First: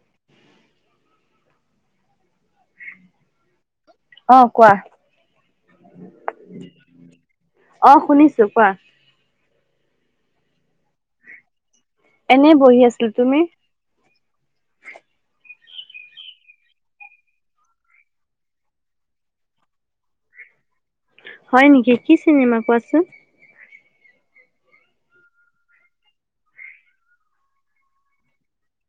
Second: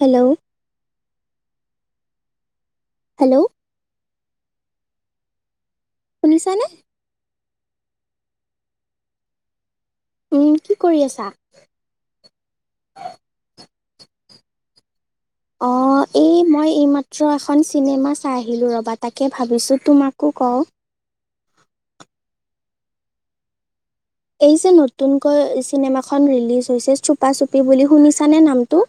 Hello? Hello? অ', কোৱা। শুনিছানে? অ', শুনিছো কোৱা। উম, কি কৰি আছা? এনে বহি আছিলোঁ, তুমি? অ'। অ', এই মই এইমাত্ৰ এখন চিনেমা চাই আহিলোঁ ৰ'বা, তাকে ভাবিছোঁ তোমাকো কওঁ। হয় নেকি, কি চিনেমা কোৱাচোন? এই যে নতুনকৈ চিনেমাখন ৰিলিজ হৈছে চুপা-চুপি বুলি শুনিছানে নামটো?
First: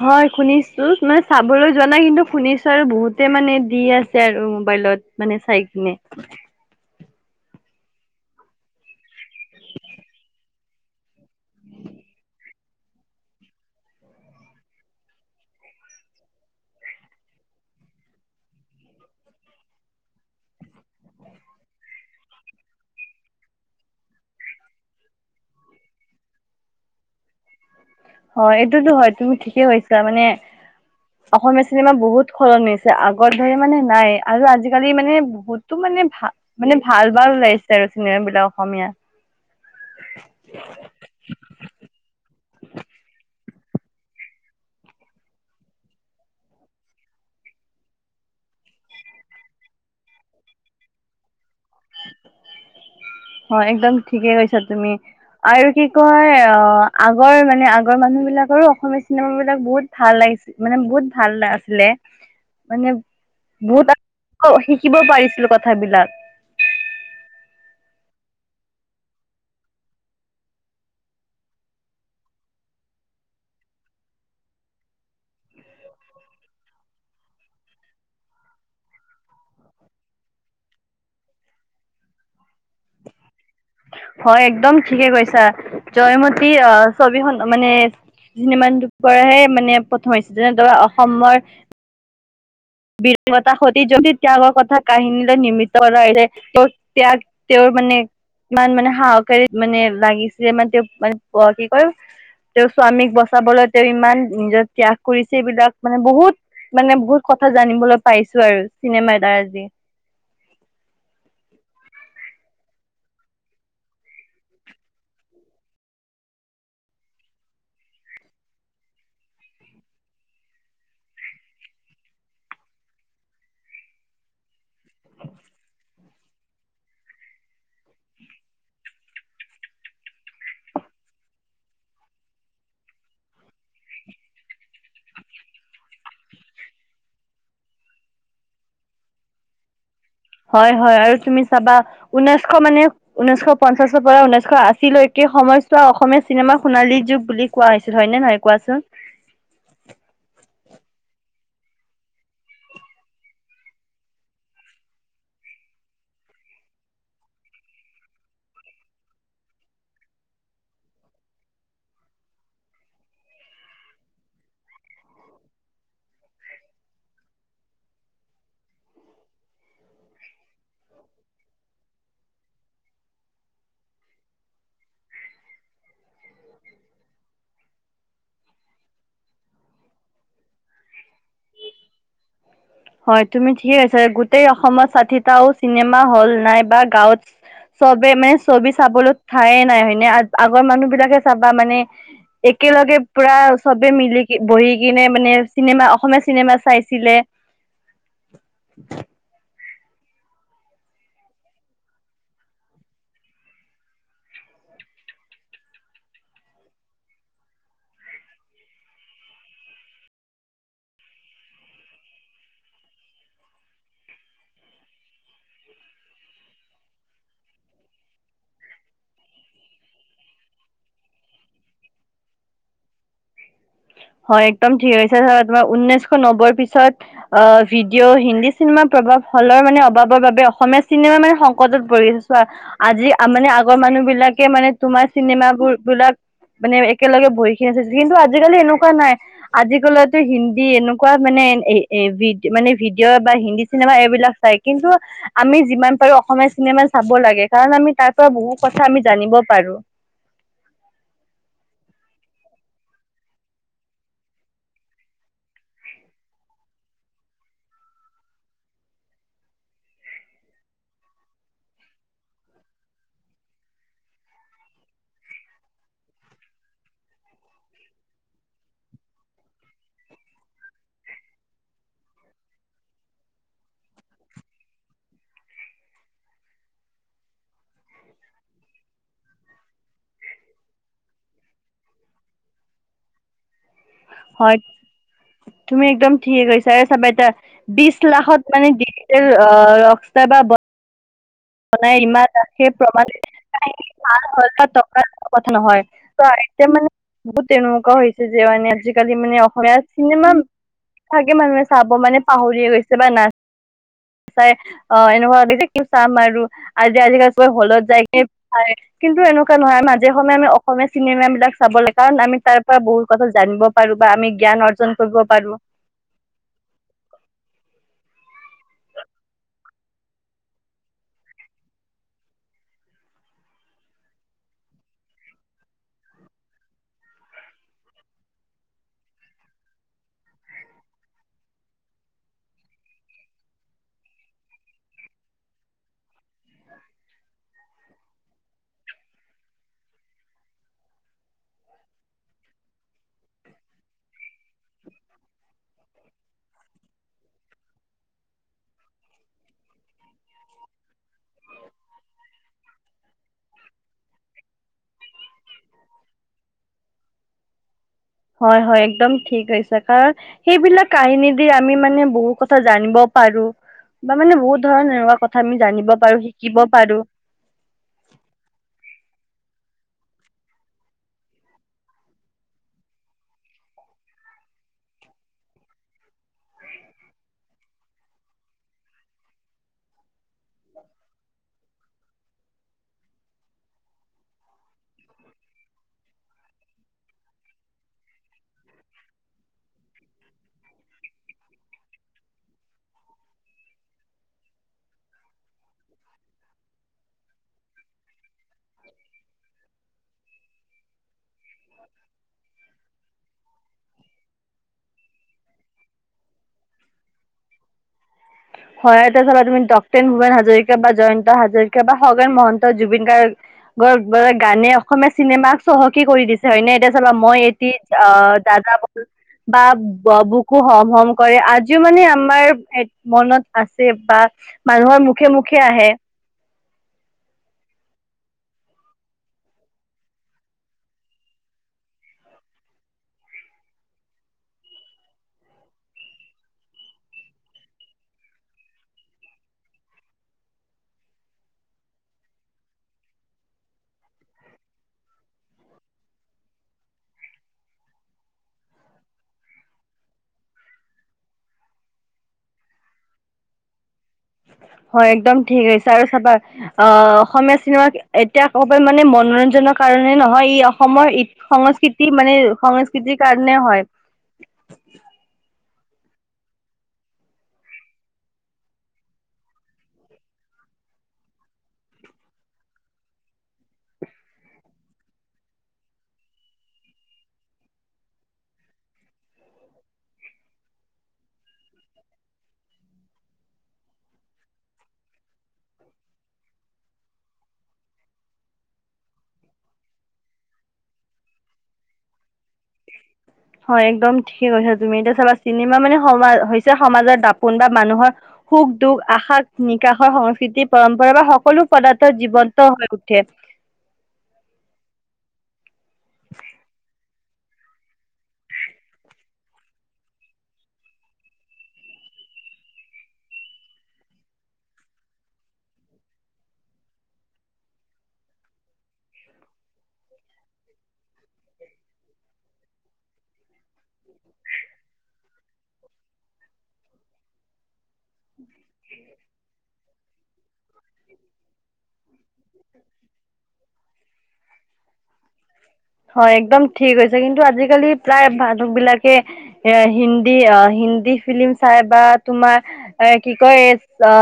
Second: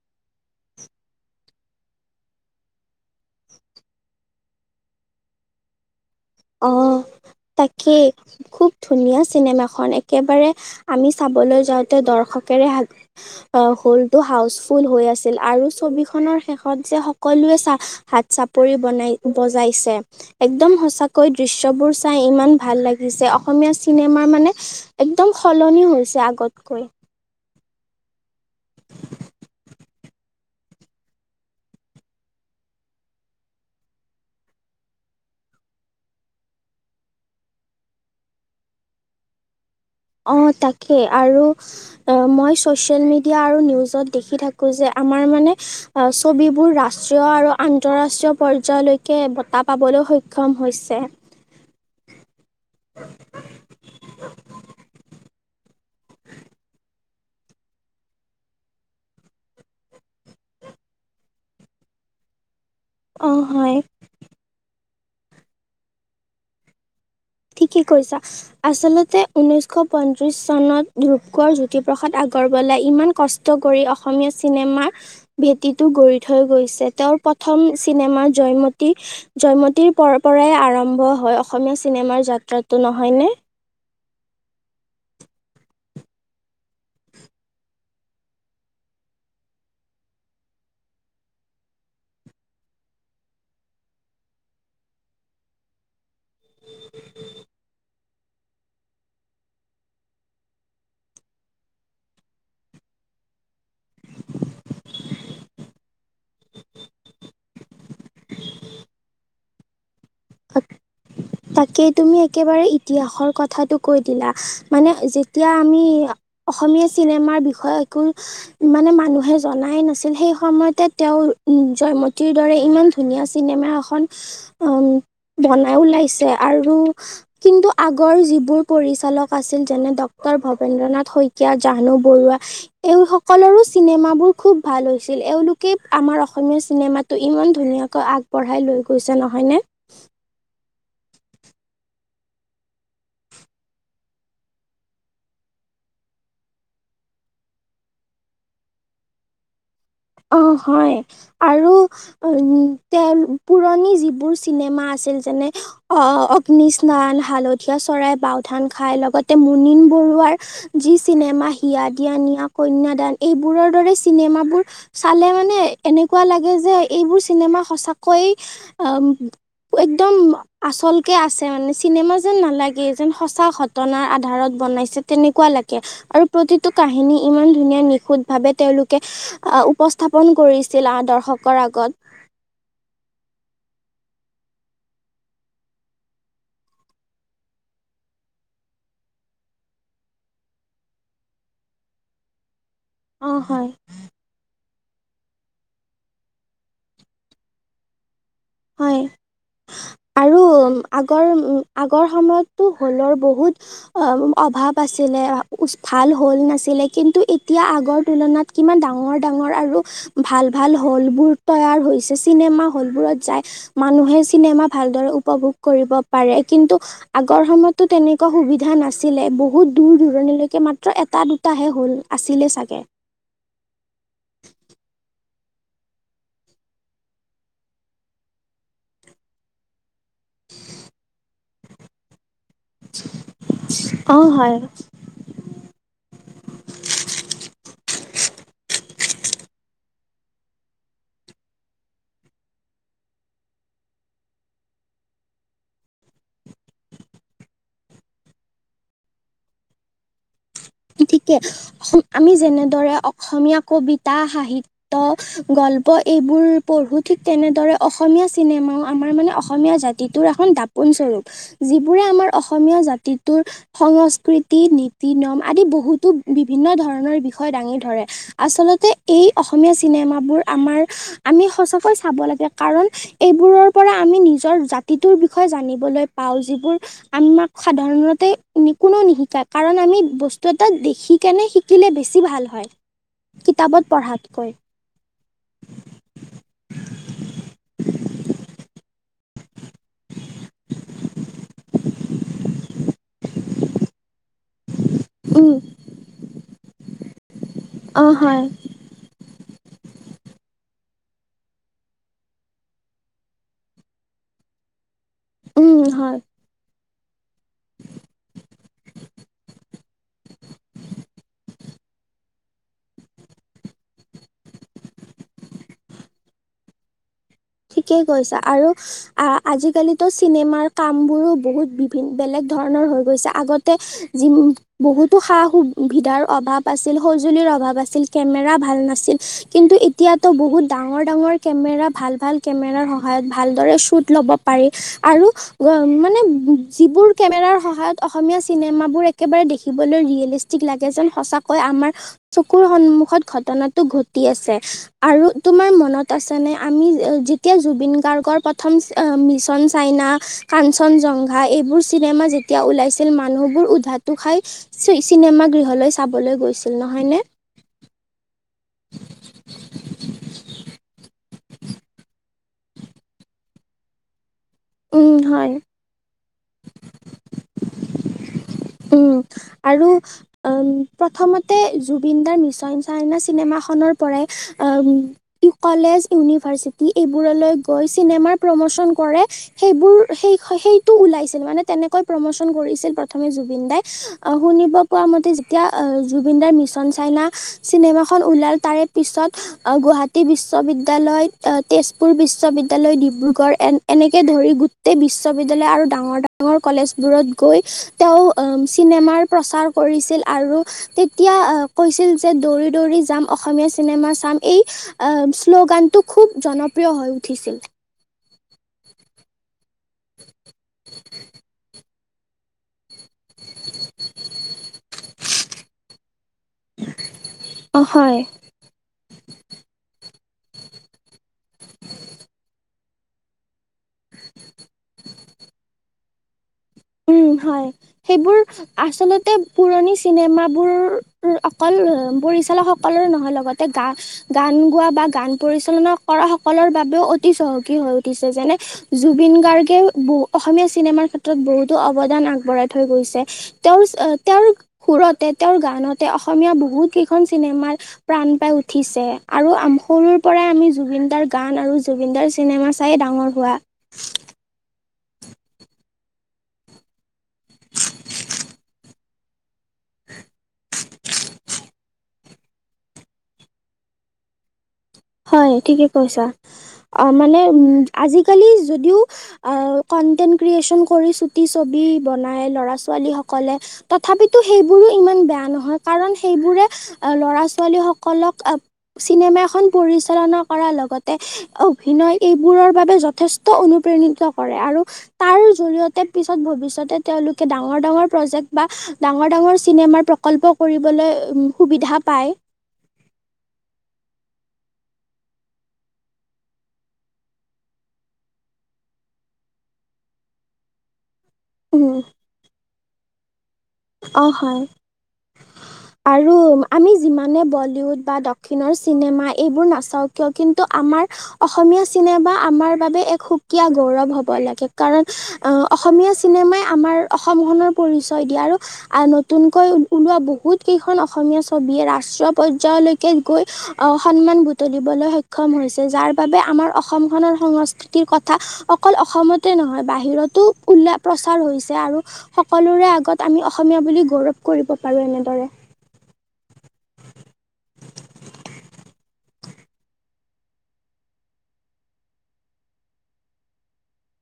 হয়, শুনিছোঁ মানে চাবলৈ যোৱা নাই কিন্তু শুনিছোঁ আৰু বহুতে মানে দি আছে আৰু মোবাইলত। মানে চাই কিনে। অ', তাকেই। খুব ধুনীয়া চিনেমাখন! একেবাৰে আমি চাবলৈ যাওঁতে দৰ্শকেৰে হ আহ, হলটো হাউচফুল হৈ আছিল আৰু ছবিখনৰ শেষত যে সকলোৱে চা হাত চাপৰি বনাই বজাইছে একদম সঁচা কৈ দৃশ্যবোৰ চাই ইমান ভাল লাগিছে, অসমীয়া চিনেমাৰ মানে একদম সলনি হৈছে আগতকৈ। অ', এইটোতো হয়, তুমি ঠিকে কৈছা মানে অসমীয়া চিনেমা বহুত সলনি হৈছে, আগৰ দৰে মানে নাই আৰু আজিকালি মানে ক'তো মানে ভা মানে ভাল-ভাল ওলাইছে আৰু চিনেমাবিলাক অসমীয়া। অ', তাকেই আৰু মই চ'চিয়েল মিডিয়া আৰু নিউজত দেখি থা যে আমাৰ মানে ছবিবোৰ ৰাষ্ট্ৰীয় আৰু আন্তৰাষ্ট্ৰীয় পৰ্যায়লৈকে বঁটা পাবলৈ সক্ষম হৈছে। [inaudible] হয়, একদম ঠিকেই কৈছা তুমি। আৰু কি কয়, অ', আগৰ মানে আগৰ মানুহবিলাকৰো অসমীয়া চিনেমাবিলাক বহুত ভাল লাগিছি মানে বহুত ভাল [unintelligible] আছিলে। মানে অ হয় বহুত [unintelligible] শিকিব পাৰিছিলোঁ কথাবিলাক। ঠিকেই কৈছা। আঁচলতে ঊনৈছশ পঁয়ত্ৰিশ চনত ধৰূপকোঁৱৰ জ্যোতিপ্ৰসাদ আগৰৱালাই ইমান কষ্ট কৰি অসমীয়া চিনেমাৰ ভেটিটো গঢ়ি থৈ গৈছে। তেওঁৰ প্ৰথম চিনেমা জয়মতী জয়মতীৰ পৰাই আৰম্ভ হয়, অসমীয়া চিনেমাৰ যাত্ৰাটো নহয়নে? হয়, একদম ঠিকেই কৈছা জয়মতী [unintelligible] ছবিখন, মানে [unintelligible] পৰাহে মানে প্ৰথম হৈছে, যেনে ধৰা অসমৰ বীৰতা [unintelligible] সতী জয়মতী ত্যাগৰ কথা কাহিনীলৈ নিৰ্মিত কৰা হৈছে। [unintelligible] ত্যাগ, তেওঁৰ মানে ইমান মানে সাহসেৰে মানে লাগিছিল, মানে তেওঁ মা [unintelligible] কি কয় তেওঁ স্বামীক বচাবলৈ তেওঁ ইমান নিজৰ ত্যাগ কৰিছে, এইবিলাক মানে বহুত মানে বহুত কথা জানিবলৈ পাইছোঁ আৰু চিনেমা এটাৰ দি। [unintelligible] তাকেই তুমি একেবাৰে ইতিহাসৰ কথাটো কৈ দিলা, মানে যেতিয়া আমি অসমীয়া চিনেমাৰ বিষয়ে একো ইমানে মানুহে জনাই নাছিল সেই সময়তে তেওঁৰ জয়মতীৰ দৰে ইমান ধুনীয়া চিনেমা এখন বনাই ওলাইছে। আৰু কিন্তু আগৰ যিবোৰ পৰিচালক আছিল, যেনে ডক্টৰ ভবেন্দ্ৰনাাথ শইকীয়া, জাহ্নু বৰুৱা এওঁ সকলৰোঁ চিনেমাবোৰ খুব ভাল হৈছিল। এওঁলোকেই আমাৰ অসমীয়া চিনেমাত ত' ইমান ধুনীয়াকৈ আগবঢ়াই লৈ গৈছে নহয়নে? হয়, হয় আৰু তুমি চাবা ঊনৈছশ মানে ঊনৈশ পঞ্চাশৰ পৰা ঊনৈছশ আশীলৈকে সময়ছোৱা, অসমীয়া চিনেমা সোণালী যুগ বুলি কোৱা হৈছিল, হয়নে নহয় কোৱাচোন? অ' হয়। আৰু উম তে পুৰণি যিবোৰ চিনেমা আছিল যেনে অহ অগ্নি স্নান হালধীয়া চৰাই বাওধান, খাই লগতে মুনিন বৰুৱাৰ যি চিনেমা হিয়া দিয়া নিয়া, কন্যাদান এইবোৰৰ দৰে চিনেমাবোৰ চালে মানে এনেকুৱা লাগে যে এইবোৰ চিনেমা সঁচাকৈয়ে একদম আচলকে আছে মানে চিনেমা যেন নালাগে যেন সঁচা ঘটনাৰ আধাৰত বনাইছে তেনেকুৱা লাগে। আৰু প্ৰতিটো কাহিনী ইমান ধুনীয়া নিখুঁত ভাৱে তেওঁলোকে আহ উপস্থাপন কৰিছিল আদৰ্শকৰ আগত। হয় তুমি ঠিকে কৈছা গোটেই অসমত ষাঠিটাও চিনেমা হ'ল নাই বা গাঁৱত চবে মানে ছবি চাবলৈ ঠায়েই নাই হয়নে আগৰ মানুহ বিলাকে চাবা মানে একেলগে অ পুৰা হয় চবে মিলি বহি কিনে মানে চিনেমা অসমীয়া চিনেমা চাইছিলে। হয় আৰু। আগৰ আগৰ সময়তটো হলৰ বহুত অ' অভাৱ আছিলে ভাল হল নাছিলে কিন্তু এতিয়া আগৰ তুলনাত। কিমান ডাঙৰ ডাঙৰ আৰু ভাল ভাল হল বোৰ তৈয়াৰ হৈছে চিনেমা হল বোৰত যাই মানুহে চিনেমা ভালদৰে উপভোগ কৰিব পাৰে কিন্তু আগৰ সময়ততো তেনেকুৱা সুবিধা নাছিলে বহুত দূৰ দূৰণিলৈকে মাত্ৰ এটা দুটা তাহে হল আছিলে চাগে। হয় একদম ঠিক হৈছে তোমাৰ ঊনৈছশ নব্বৈৰ পিছত অ' ভিডিঅ' হিন্দী চিনেমাৰ প্ৰভাৱ ফলৰ মানে অভাৱৰ বাবে অসমীয়া চিনেমা মানে সংকটত পৰিছে। আজি মানে আগৰ মানুহ অ বিলাকে হয় মানে তোমাৰ চিনেমাবোৰ বিলাক মানে একেলগে বহিখিনি আছে কিন্তু আজিকালি এনেকুৱা নাই। আজিকালতো হিন্দী এনেকুৱা মানে মানে ভিডিঅ' বা হিন্দী চিনেমা এইবিলাক চাই কিন্তু আমি যিমান পাৰো অসমীয়া চিনেমা চাব লাগে কাৰণ আমি তাৰ পৰা বহুত কথা আমি জানিব পাৰো। ছিকে আমি যেনেদৰে অসমীয়া, কবিতা, সাহিত্য গল্প এইবোৰ পঢ়ো ঠিক তেনেদৰে অসমীয়া চিনেমাও আমাৰ মানে অসমীয়া জ টোৰ এখন দাপোন স্বৰূপ। যিবোৰে আমাৰ অসমীয়া জাতিটোৰ সংস্কৃতি নীতি নিয়ম আদি বহুত বহুতো বিভিন্ন ধৰণৰ বিষয় দাঙি ধৰে। আচলতে এই অসমীয়া চিনেমাবোৰ আমাৰ আমি সঁচাকৈ চাব লাগে কাৰণ এইবোৰৰ পৰা আমি নিজৰ জাতিটোৰ বিষয়ে জানিবলৈ পাওঁ যিবোৰ আমাক সাধাৰণতে কোনো নিশিকায় কাৰণ আমি বস্তু তো তাত দেখিকিনে শিকিলে বেছি ভাল হয় কিতাপত পঢ়াতকৈ। হয় তুমি একদম ঠিকে কৈছা, এই চাবা ইতা বিশ লাখত মানে ডিজিটেল ৰকস্তাৰ বা মানাই ইমানে প্ৰমাণ [unintelligible] টকাৰ উম কথা নহয় ত এতিয়া মানে বহুত তেনেকুৱা অ হৈছে হয় যে মানে আজি কালি মানে অসমীয়া চিনেমা থাকে মানুহে চাব মানে পাহৰিয়ে গৈছে বা নাচ চাই অ' এনেকুৱা লাগি যে উম কি হয় চাম আৰু আজি আজিকালি চবে হলত যায় কিনে চায়। কিন্তু এনেকুৱা নহয় মাজে সময়ে আমি অসমীয়া চিনেমা বিলাক চাব লাগে কাৰণ আমি তাৰ পৰা বহুত কথা জানিব পাৰো বা আমি জ্ঞান অৰ্জন কৰিব পাৰো। ঠিকেই কৈছা আৰু আ আজিকালিতো চিনেমাৰ কাম বোৰো বহুত বিভি বেলেগ ধৰণৰ হৈ গৈছে আগতে যি বহুতো সা সুবিধাৰ অভাৱ আছিল, সঁজুলিৰ অভাৱ আছিল কেমেৰা ভাল নাছিল কিন্তু এতিয়াতো বহুত ডাঙৰ ডাঙৰ কেমেৰা ভাল ভাল কেমেৰাৰ সহায়ত ভালদৰে শ্বুট ল'ব পাৰি। আৰু মানে যিবোৰ কেমেৰাৰ সহায়ত অসমীয়া চিনেমাবোৰ একেবাৰে দেখিবলৈ ৰিয়েলিষ্ট লাগে যেন সঁচাকৈ আমাৰ চকুৰ সন্মুখত ঘটনাটো ঘটি আছে আৰু তোমাৰ মনত আছানে আমি যি তি জুবিন গাৰ্গৰ প্ৰথম মিছন চাইনা কাঞ্চন জংঘা এইবোৰ চিনেমা যেতিয়া ওলাইছিল মানুহবোৰ উধাটো খাই চিনেমা গৃহলৈ চাবলৈ গৈছিল নহয় নে হয় হয় একদম ঠিকছে কাৰণ সেইবিলাক কাহিনী দি আমি মানে বহু কথা জানিব পাৰো বা মানে বহুত ধৰণৰ উম এনেকুৱা কথা হয় আমি জানিব পাৰো শিকিব পাৰো। উম আৰু প্ৰথমতে জুবিনদাৰ মিছন চাইনা চিনেমাখনৰ পৰাই অ', কলেজ ইউনিভাৰ্চিটি এইবোৰলৈ গৈ চিনেমাৰ প্ৰমোচন কৰে সেইবোৰ সেই সেইটো ওলাইছিল মানে তেনেকৈ প্ৰম'চন কৰিছিল প্ৰথমে জুবিন দাই অ', শুনিব পোৱা মতে যেতিয়া জুবিনদাৰ মিছন চাইনা চিনেমা খন ওলাল তাৰে পিছত গুৱাহাটী বিশ্ববিদ্যলয় তেজপুৰ বিশ্ববিদ্যলয় ডিব্ৰুগড় এ এনে ধৰি গোটেই বি বিশ্ববিদ্যালয় আৰু ডাঙৰ ডাঙৰ কলেজবোৰত গৈ তেওঁ চিনেমাৰ প্ৰচাৰ কৰিছিল আৰু তেতিয়া কৈছিল যে দৌৰি দৌৰি যাম অসমীয়া চিনেমা চাম এই শ্লোগানটো খুব জনপ্ৰিয় হৈ উঠিছিল হয় এটা চাবা তুমি ডক্টেন ভূপেন হাজৰিকা বা জয়ন্ত হাজৰিকা বা খগেন মহন্ত জুবিন গাৰ্গ গানে অসমীয়া চিনেমাক চহকী কৰি দিছে হৈ নে এতিয়া চলাবা মই এটি অ, হয় আহ দাদা বু বা বুকো হম হম কৰে আজিও মানে আমাৰ মনত আছে বা মানুহৰ মুখে মুখে আহে উম হয় সেইবোৰ আচলতে পুৰণি চিনেমাবোৰ অকল পৰিচালক সকলৰে নহয় লগতে গা গান গোৱা বা গান পৰিচালনা কৰা সকলৰ বাবেও অতি চহকী হৈ উঠিছে যেনে জুবিন গাৰ্গে অসমীয়া চিনেমাৰ ক্ষেত্ৰত বহুতো অৱদান আগবঢ়াই থৈ গৈছে তেওঁৰ তেওঁৰ সুৰতে তেওঁৰ গানতে অসমীয়া বহুত কেইখন চিনেমাৰ প্ৰাণ পাই উঠিছে আৰু সৰুৰ পৰাই আমি জুবিনদাৰ গান আৰু জুবিনদাৰ চিনেমা চাই ডাঙৰ হোৱা। হয় একদম ঠিকছে আৰু চাবা অ', অসমীয়া চিনেমা এতিয়া কব মানে মনোৰঞ্জনক কাৰণে নহয় ই অসমৰ ই সংস্কৃতি মানে সংস্কৃতিৰ কাৰণে হয়। হয় ঠিকে কৈছা অ', মানে উম আজিকালি যদিও কনটেন্ট ক্ৰিয়েচন কৰি চুটি ছবি বনাই ল'ৰা ছোৱালীসকলে তথাপিতো সেইবোৰো ইমান বেয়া নহয় কাৰণ সেইবোৰে আহ ল'ৰা ছোৱালী সকলক আহ চিনেমা এখন পৰিচালনা কৰাৰ লগতে অভিনয় এইবোৰৰ বাবে যথেষ্ট অনুপ্ৰেণিত কৰে আৰু তাৰ জৰিয়তে পিছত ভৱিষ্যতে তেওঁলোকে ডাঙৰ ডাঙৰ প্ৰজেক্ট বা ডাঙৰ ডাঙৰ চিনেমাৰ প্ৰকল্প কৰিবলৈ সুবিধা পায়। [inaudible] হয় একদম ঠিকে কৈছা তুমি এতিয়া চাবা চিনেমা মানে সম হৈছে সমাজৰ দাপোন বা মানুহৰ সুখ দুখ আশ নিকশৰ সংস্কৃতি পৰম্পৰা বা সকলো উম, পদাৰ্থ জীৱন্ত হৈ উঠে। অ', হয়। আৰু আমি যিমানে বলিউড বা দক্ষিণৰ চিনেমা এইবোৰ নাচাওঁ কিয় কিন্তু আমাৰ অসমীয়া চিনেমা আমাৰ বাবে এক সুকীয়া গৌৰৱ হব লাগে কাৰণ অ, অসমীয়া চিনেমাই আমাৰ অসমখনৰ পৰিচয় দিয়া আৰু। আহ, নতুনকৈ ওলোৱা বহুত কেইখন অসমীয়া ছবিয়ে ৰাষ্ট্ৰীয় পৰ্যায়লৈকে গৈ। আহ, সন্মান বুটলিবলৈ সক্ষম হৈছে, যাৰ বাবে আমাৰ অসম খনৰ সংস্কৃতি। কথা অকল অসমতে নহয়, বাহিৰতো উল্ল প্ৰচাৰ হৈছে আৰু। সকলোৰে আগত আমি অসমীয়া বুলি গৌৰৱ কৰিব পাৰো এনেদৰে। হয়, একদম ঠিক হৈছে কিন্তু আজিকালি প্ৰায় মানুক বিলাকে। এ, হিন্দী অ, হিন্দী ফিলি্ম চাই বা তোমাৰ। এ, কি কয় অ,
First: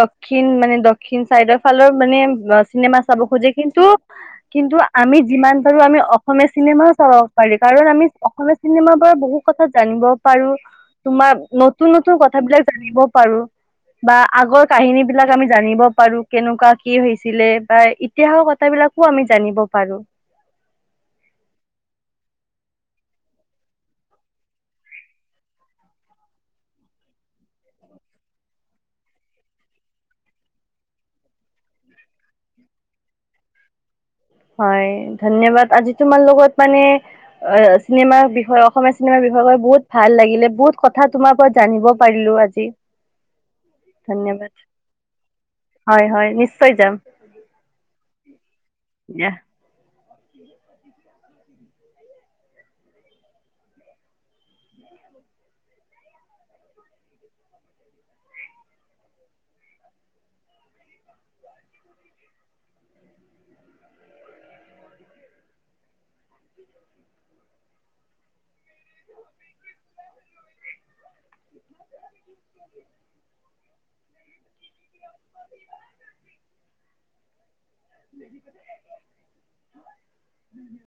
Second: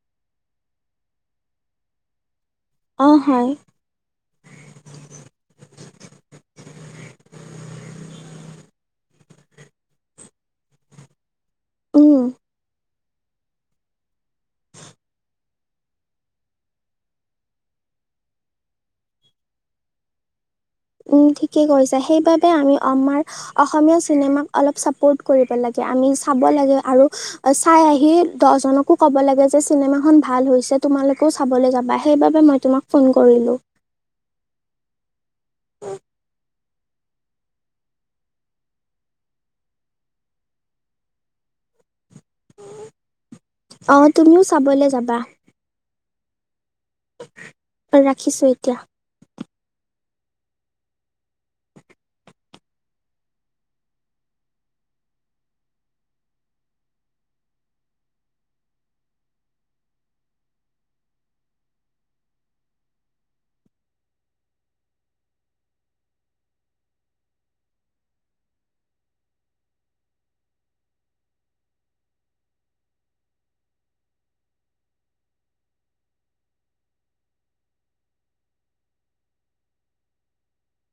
দক্ষিণ মানে দক্ষিণ চাইডৰ ফালৰ মানে। চিনেমা অ', চব হয়। খোজে কিন্তু। কিন্তু আমি যিমান পাৰো আমি অসমীয়া চিনেমাও চাব পাৰি কাৰণ আমি অসমীয়া। চিনেমাৰ পৰা বহু কথা জানিব পাৰো তোমাৰ নতুন উম, নতুন কথাবলাক জানিব। পাৰো। বা, আগৰ কাহিনী বিলাক আমি জানিব পাৰো কেনেকুৱা কি হৈছিলে বা এ ইতিহাসৰ কথাবিলাকো আমি জানিব পাৰো। উম, ঠিকেই কৰিছে সেইবাবে আমি আমাৰ। অসমীয়া চিনেমাক অলপ চাপোৰ্ট কৰিব লাগে আমি চাব লাগে, আৰু চাই আহি দহজনকো ক'ব লাগে যে চিনেমা খন ভাল হৈছে, তোমালোকে কেও চাবলৈ যাবা, সেইবাবে মই তোমাক ফোন কৰিলোঁ। হয়। ধন্যবাদ আজি তোমাৰ লগত মানে অহ, চিনেমাৰ বিষয়ে অসমীয়া চিনেমাৰ বিষয়ে কৈ বহুত ভাল লাগিলে বহুত কথাত তোমাৰ পৰা জানিব পাৰিলো আজি, অ', ধন্যবাদ। তুমিও চাবলৈ যাবা। হয় হয়, নিশ্চয় যাম। ত, ৰাখিছো এতিয়া। দিয়া। [inaudible]